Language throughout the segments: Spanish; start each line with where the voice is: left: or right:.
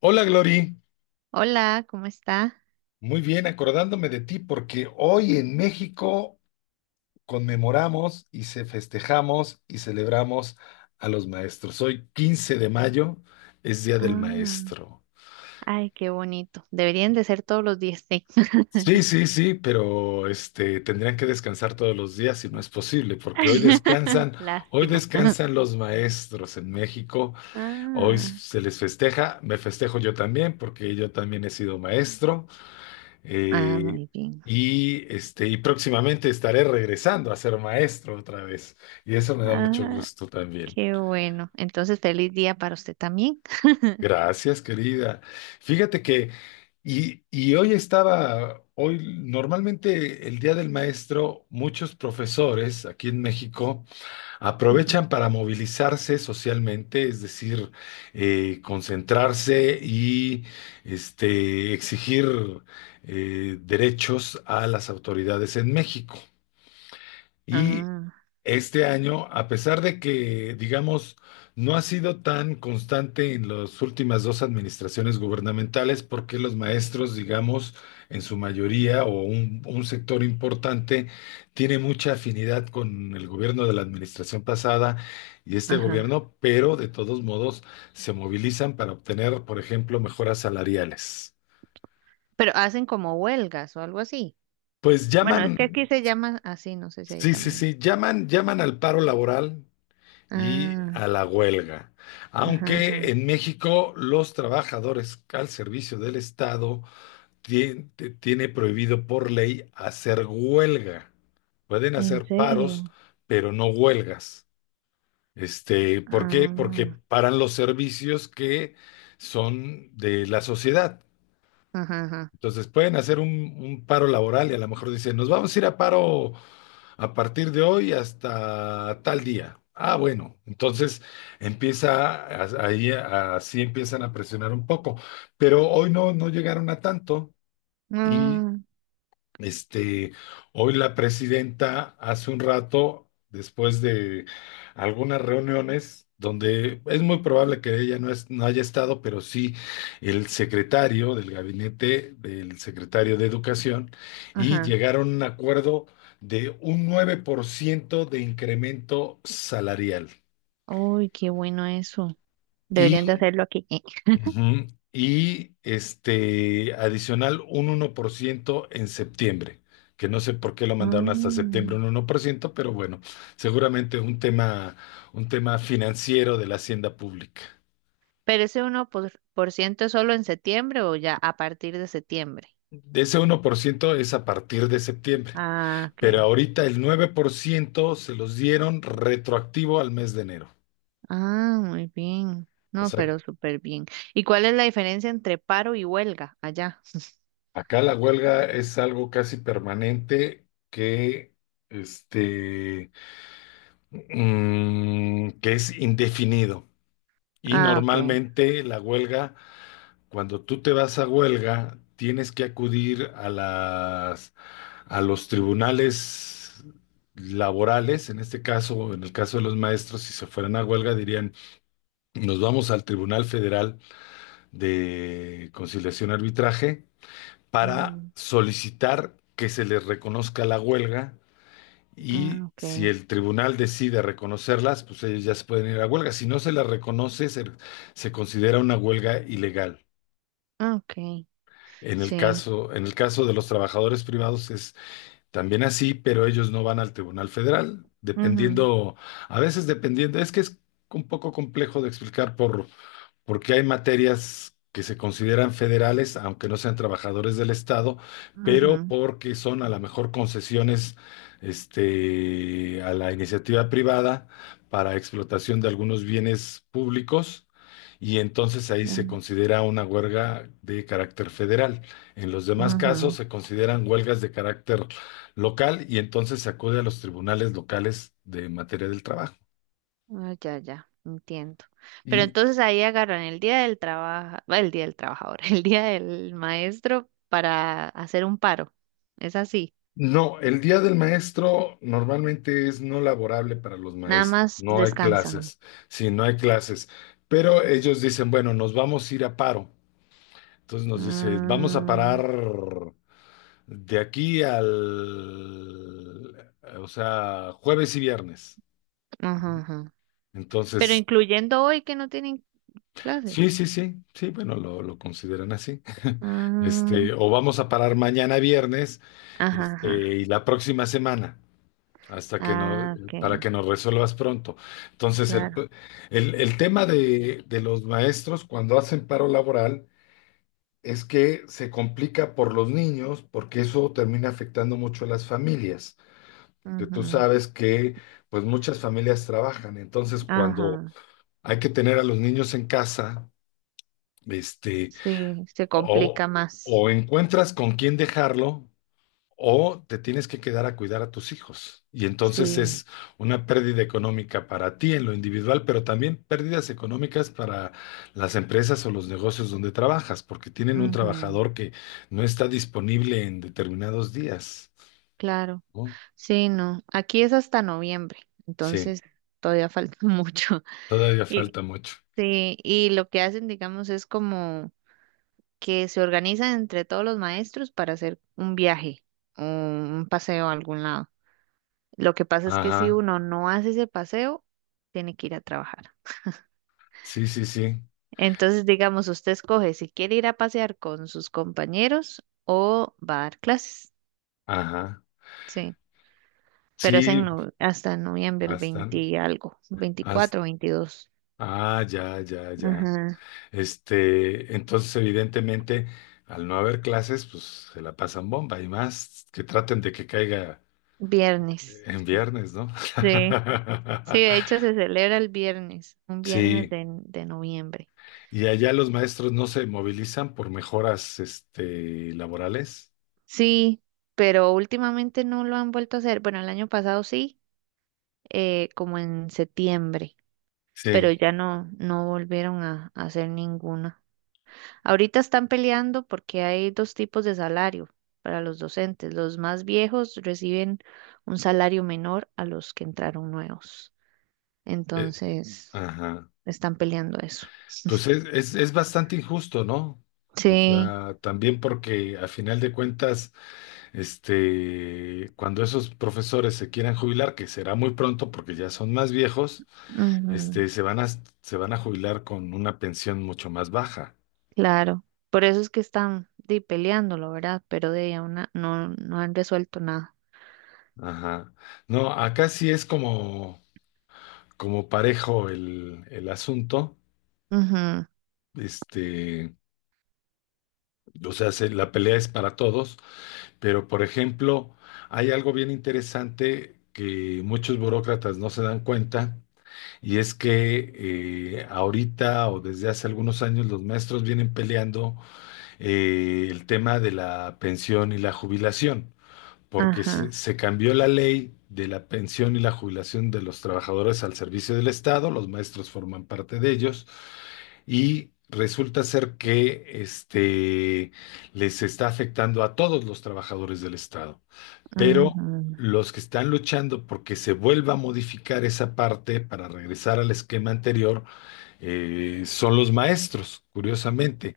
left: Hola Glory,
right: Hola, ¿cómo está?
left: muy bien, acordándome de ti porque hoy en México conmemoramos y se festejamos y celebramos a los maestros. Hoy 15 de mayo es Día del
right: Ah,
left: Maestro.
right: ay, qué bonito. Deberían de ser todos los días, sí.
left: Sí, sí, sí, pero tendrían que descansar todos los días y no es posible porque hoy
right: Lástima.
left: descansan los maestros en México. Hoy
right: Ah,
left: se les festeja, me festejo yo también porque yo también he sido maestro. Eh,
right: muy bien.
left: y próximamente estaré regresando a ser maestro otra vez. Y eso me da mucho
right: Ah,
left: gusto también.
right: qué bueno. Entonces, feliz día para usted también.
left: Gracias, querida. Fíjate que, y hoy normalmente, el Día del Maestro, muchos profesores aquí en México
right: Ujú.
left: aprovechan para movilizarse socialmente, es decir, concentrarse y exigir derechos a las autoridades en México. Y
right: Ah,
left: este año, a pesar de que, digamos, no ha sido tan constante en las últimas dos administraciones gubernamentales, porque los maestros, digamos, en su mayoría o un sector importante, tiene mucha afinidad con el gobierno de la administración pasada y este
right: ajá.
left: gobierno, pero de todos modos se movilizan para obtener, por ejemplo, mejoras salariales.
right: Pero hacen como huelgas o algo así.
left: Pues
right: Bueno, es que
left: llaman,
right: aquí se llama así, no sé si ahí
left: sí, sí,
right: también.
left: sí, llaman al paro laboral y a
right: Ah,
left: la huelga.
right: ajá,
left: Aunque
right: ajá.
left: en México los trabajadores al servicio del Estado tiene prohibido por ley hacer huelga. Pueden
right: ¿En
left: hacer paros,
right: serio?
left: pero no huelgas. ¿Por qué? Porque
right: Ah,
left: paran los servicios que son de la sociedad.
right: ajá, ajá.
left: Entonces pueden hacer un paro laboral y a lo mejor dicen, nos vamos a ir a paro a partir de hoy hasta tal día. Ah, bueno, entonces ahí, así empiezan a presionar un poco, pero hoy no, no llegaron a tanto y
right: Ah,
left: este, hoy la presidenta hace un rato, después de algunas reuniones, donde es muy probable que ella no, no haya estado, pero sí el secretario del gabinete del secretario de Educación, y
right: ajá.
left: llegaron a un acuerdo de un 9% de incremento salarial.
right: Uy, qué bueno eso. Deberían de
left: Y
right: hacerlo aquí.
left: Ujú. Y adicional un uno por ciento en septiembre, que no sé por qué lo mandaron hasta septiembre
right: Mm.
left: un uno por ciento, pero bueno, seguramente un tema financiero de la hacienda pública.
right: Pero ese uno por ciento es solo en septiembre o ya a partir de septiembre.
left: De Ese uno por ciento es a partir de septiembre,
right: Ah,
left: pero
right: ok.
left: ahorita el 9% se los dieron retroactivo al mes de enero.
right: Ah, muy bien.
left: O
right: No,
left: sea,
right: pero súper bien. ¿Y cuál es la diferencia entre paro y huelga allá?
left: acá la huelga es algo casi permanente que este que es indefinido. Y
right: Ah, ok.
left: normalmente la huelga, cuando tú te vas a huelga, tienes que acudir a a los tribunales laborales, en este caso, en el caso de los maestros, si se fueran a huelga, dirían, nos vamos al Tribunal Federal de Conciliación y Arbitraje para
right: Ujú.
left: solicitar que se les reconozca la huelga,
right: Ah,
left: y
right: ok.
left: si el tribunal decide reconocerlas, pues ellos ya se pueden ir a huelga. Si no se las reconoce, se considera una huelga ilegal.
right: Ok. Sí.
left: En el caso de los trabajadores privados es también así, pero ellos no van al Tribunal Federal,
right: Ujú,
left: dependiendo, a veces dependiendo, es que es un poco complejo de explicar porque hay materias que se consideran federales, aunque no sean trabajadores del Estado, pero
right: ujú,
left: porque son a lo mejor concesiones a la iniciativa privada para explotación de algunos bienes públicos, y entonces ahí
right: ujú,
left: se considera una huelga de carácter federal. En los demás casos
right: ujú.
left: se consideran huelgas de carácter local y entonces se acude a los tribunales locales de materia del trabajo.
right: Ah, ya, ya, entiendo. Pero
left: Y
right: entonces ahí agarran el día del trabajo, el día del trabajador, el día del maestro para hacer un paro. Es así.
left: no, el día del maestro normalmente es no laborable para los
right: Nada
left: maestros,
right: más
left: no hay
right: descansan.
left: clases, sí, no hay clases, pero ellos dicen, bueno, nos vamos a ir a paro. Entonces nos dicen, vamos a
right: Mm,
left: parar de aquí al, o sea, jueves y viernes.
right: ajá, ajá. Pero
left: Entonces,
right: incluyendo hoy que no tienen clases.
left: sí, sí, sí, sí, bueno, lo consideran así.
right: Mm,
left: O vamos a parar mañana viernes,
right: ajá, ajá.
left: y la próxima semana. Hasta que no,
right: Ah, ok,
left: para que nos resuelvas pronto. Entonces,
right: claro.
left: el tema de los maestros cuando hacen paro laboral es que se complica por los niños, porque eso termina afectando mucho a las familias. Que tú
right: Ujú.
left: sabes que, pues, muchas familias trabajan. Entonces, cuando
right: Ajá.
left: hay que tener a los niños en casa, este,
right: Sí, se
left: o,
right: complica más.
left: o encuentras con quién dejarlo o te tienes que quedar a cuidar a tus hijos. Y entonces
right: Sí,
left: es una pérdida económica para ti en lo individual, pero también pérdidas económicas para las empresas o los negocios donde trabajas, porque tienen un
right: ujú,
left: trabajador que no está disponible en determinados días,
right: claro.
left: ¿no?
right: Sí, no. Aquí es hasta noviembre,
left: Sí,
right: entonces todavía falta mucho.
left: todavía
right: Y
left: falta mucho.
right: sí, y lo que hacen, digamos, es como que se organizan entre todos los maestros para hacer un viaje o un paseo a algún lado. Lo que pasa es que si
left: Ajá,
right: uno no hace ese paseo, tiene que ir a trabajar.
left: sí, sí, sí,
right: Entonces, digamos, usted escoge si quiere ir a pasear con sus compañeros o va a dar clases.
left: ajá,
right: Sí, pero es en
left: sí,
right: hasta noviembre, el
left: hasta,
right: 20 y algo, 24,
left: hasta,
right: 22.
left: ah, ya, ya, ya.
right: Ajá.
left: Entonces, evidentemente, al no haber clases, pues se la pasan bomba y más que traten de que caiga
right: Viernes.
left: en viernes, ¿no?
right: Sí. Sí, de hecho se celebra el viernes, un viernes
left: Sí,
right: de noviembre.
left: y allá los maestros no se movilizan por mejoras, laborales.
right: Sí, pero últimamente no lo han vuelto a hacer. Bueno, el año pasado sí, como en septiembre, pero
left: Sí,
right: ya no volvieron a hacer ninguna. Ahorita están peleando porque hay dos tipos de salario para los docentes. Los más viejos reciben un salario menor a los que entraron nuevos.
left: eh,
right: Entonces,
left: ajá.
right: están peleando eso.
left: Pues es bastante injusto, ¿no? O
right: Sí.
left: sea, también porque a final de cuentas, cuando esos profesores se quieran jubilar, que será muy pronto porque ya son más viejos.
right: Ujú.
left: Este, se van a, se van a jubilar con una pensión mucho más baja.
right: Claro, por eso es que peleándolo, ¿verdad? Pero de ahí a una no han resuelto nada.
left: Ajá. No, acá sí es como, como parejo el asunto.
right: Ujú,
left: Este, o sea, la pelea es para todos, pero por ejemplo, hay algo bien interesante que muchos burócratas no se dan cuenta, y es que ahorita, o desde hace algunos años, los maestros vienen peleando el tema de la pensión y la jubilación. Porque
right: ajá,
left: se cambió la ley de la pensión y la jubilación de los trabajadores al servicio del Estado, los maestros forman parte de ellos, y resulta ser que les está afectando a todos los trabajadores del Estado. Pero
right: ujú,
left: los que están luchando porque se vuelva a modificar esa parte para regresar al esquema anterior son los maestros, curiosamente.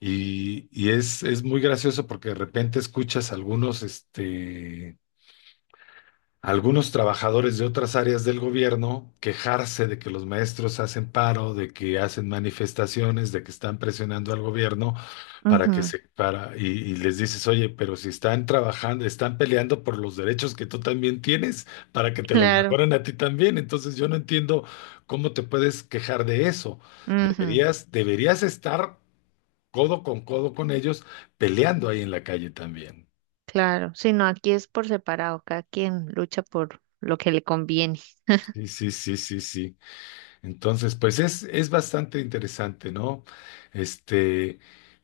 left: Y es muy gracioso porque de repente escuchas algunos trabajadores de otras áreas del gobierno quejarse de que los maestros hacen paro, de que hacen manifestaciones, de que están presionando al gobierno para que
right: ujú,
left: se para y les dices, oye, pero si están trabajando, están peleando por los derechos que tú también tienes para que te los
right: claro,
left: mejoren a ti también. Entonces yo no entiendo cómo te puedes quejar de eso.
right: ujú,
left: Deberías, deberías estar codo con ellos peleando ahí en la calle también.
right: claro. Si no, aquí es por separado, cada quien lucha por lo que le conviene.
left: Sí, sí, sí, sí, sí. Entonces, pues es bastante interesante, ¿no? Este,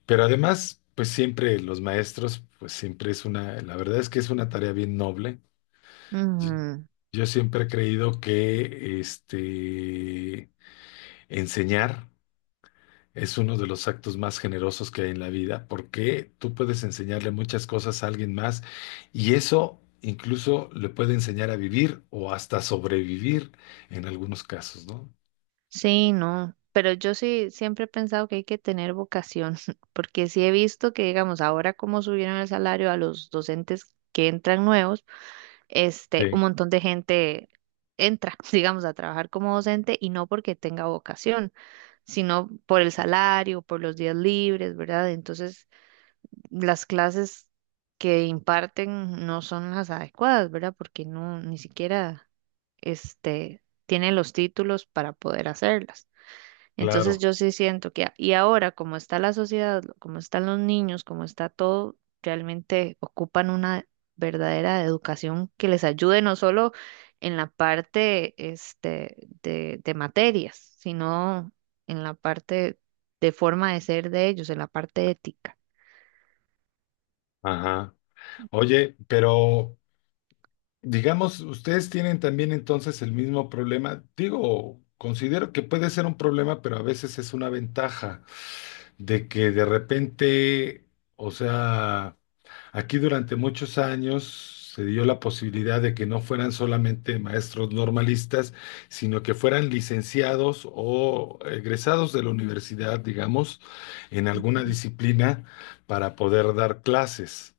left: pero además, pues siempre los maestros, pues siempre es una, la verdad es que es una tarea bien noble. Yo,
right: Ujú,
left: yo siempre he creído que enseñar es uno de los actos más generosos que hay en la vida, porque tú puedes enseñarle muchas cosas a alguien más y eso incluso le puede enseñar a vivir o hasta sobrevivir en algunos casos, ¿no?
right: sí, no, pero yo sí siempre he pensado que hay que tener vocación, porque sí he visto que, digamos, ahora como subieron el salario a los docentes que entran nuevos, un
left: Sí,
right: montón de gente entra, digamos, a trabajar como docente y no porque tenga vocación, sino por el salario, por los días libres, ¿verdad? Entonces, las clases que imparten no son las adecuadas, ¿verdad? Porque no, ni siquiera, tienen los títulos para poder hacerlas. Entonces
left: claro.
right: yo sí siento que, y ahora como está la sociedad, como están los niños, como está todo, realmente ocupan una verdadera educación que les ayude no solo en la parte de materias, sino en la parte de forma de ser de ellos, en la parte ética.
left: Ajá. Oye, pero digamos, ustedes tienen también entonces el mismo problema. Digo, considero que puede ser un problema, pero a veces es una ventaja de que de repente, o sea, aquí durante muchos años se dio la posibilidad de que no fueran solamente maestros normalistas, sino que fueran licenciados o egresados de la universidad, digamos, en alguna disciplina para poder dar clases.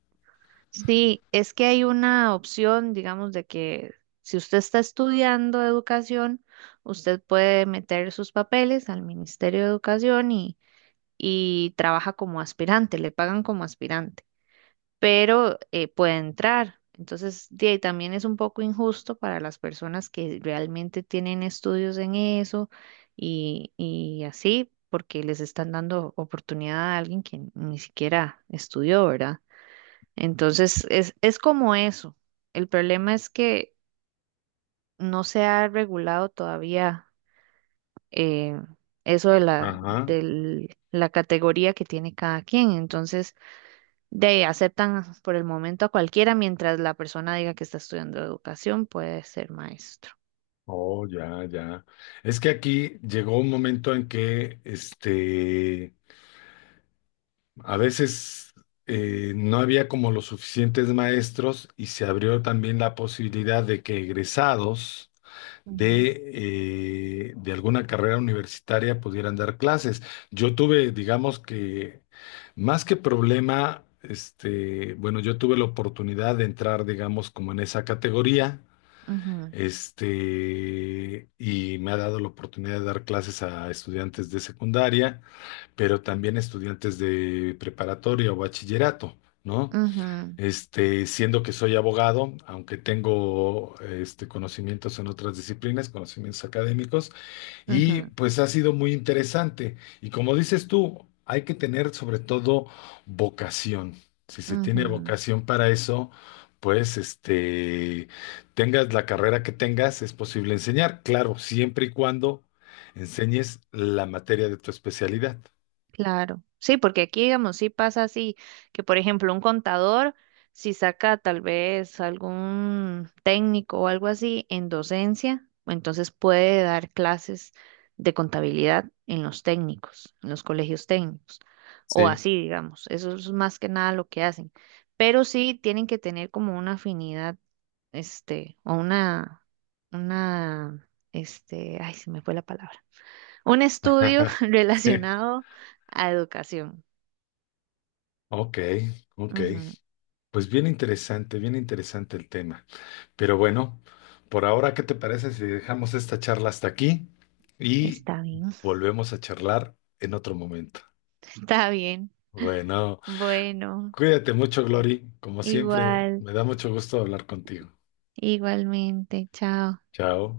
right: Sí, es que hay una opción, digamos, de que si usted está estudiando educación, usted puede meter sus papeles al Ministerio de Educación y trabaja como aspirante, le pagan como aspirante, pero puede entrar. Entonces, de ahí también es un poco injusto para las personas que realmente tienen estudios en eso y así, porque les están dando oportunidad a alguien que ni siquiera estudió, ¿verdad? Entonces, es como eso. El problema es que no se ha regulado todavía eh, eso de
left: Ajá.
right: de la categoría que tiene cada quien. Entonces, de ahí, aceptan por el momento a cualquiera mientras la persona diga que está estudiando educación, puede ser maestro.
left: Oh, ya, ya. Es que aquí llegó un momento en que, a veces no había como los suficientes maestros, y se abrió también la posibilidad de que egresados
right: Ujú,
left: de alguna carrera universitaria pudieran dar clases. Yo tuve, digamos que, más que problema, bueno, yo tuve la oportunidad de entrar, digamos, como en esa categoría,
right: ujú,
left: y me ha dado la oportunidad de dar clases a estudiantes de secundaria, pero también estudiantes de preparatoria o bachillerato, ¿no?
right: ujú,
left: Siendo que soy abogado, aunque tengo conocimientos en otras disciplinas, conocimientos académicos, y
right: ujú,
left: pues ha sido muy interesante. Y como dices tú, hay que tener sobre todo vocación. Si se tiene
right: ujú,
left: vocación para eso, pues tengas la carrera que tengas, es posible enseñar. Claro, siempre y cuando enseñes la materia de tu especialidad.
right: claro, sí, porque aquí, digamos, sí pasa así, que por ejemplo un contador, si saca tal vez algún técnico o algo así en docencia, entonces puede dar clases de contabilidad en los técnicos, en los colegios técnicos, o
left: Sí.
right: así, digamos, eso es más que nada lo que hacen, pero sí tienen que tener como una afinidad, este, o una, una, ay, se me fue la palabra un estudio
left: Sí.
right: relacionado a educación.
left: Ok, ok.
right: Ujú,
left: Pues bien interesante el tema. Pero bueno, por ahora, ¿qué te parece si dejamos esta charla hasta aquí y
right: está bien,
left: volvemos a charlar en otro momento?
right: está bien.
left: Bueno,
right: Bueno,
left: cuídate mucho, Glory. Como siempre,
right: igual,
left: me da mucho gusto hablar contigo.
right: igualmente, chao.
left: Chao.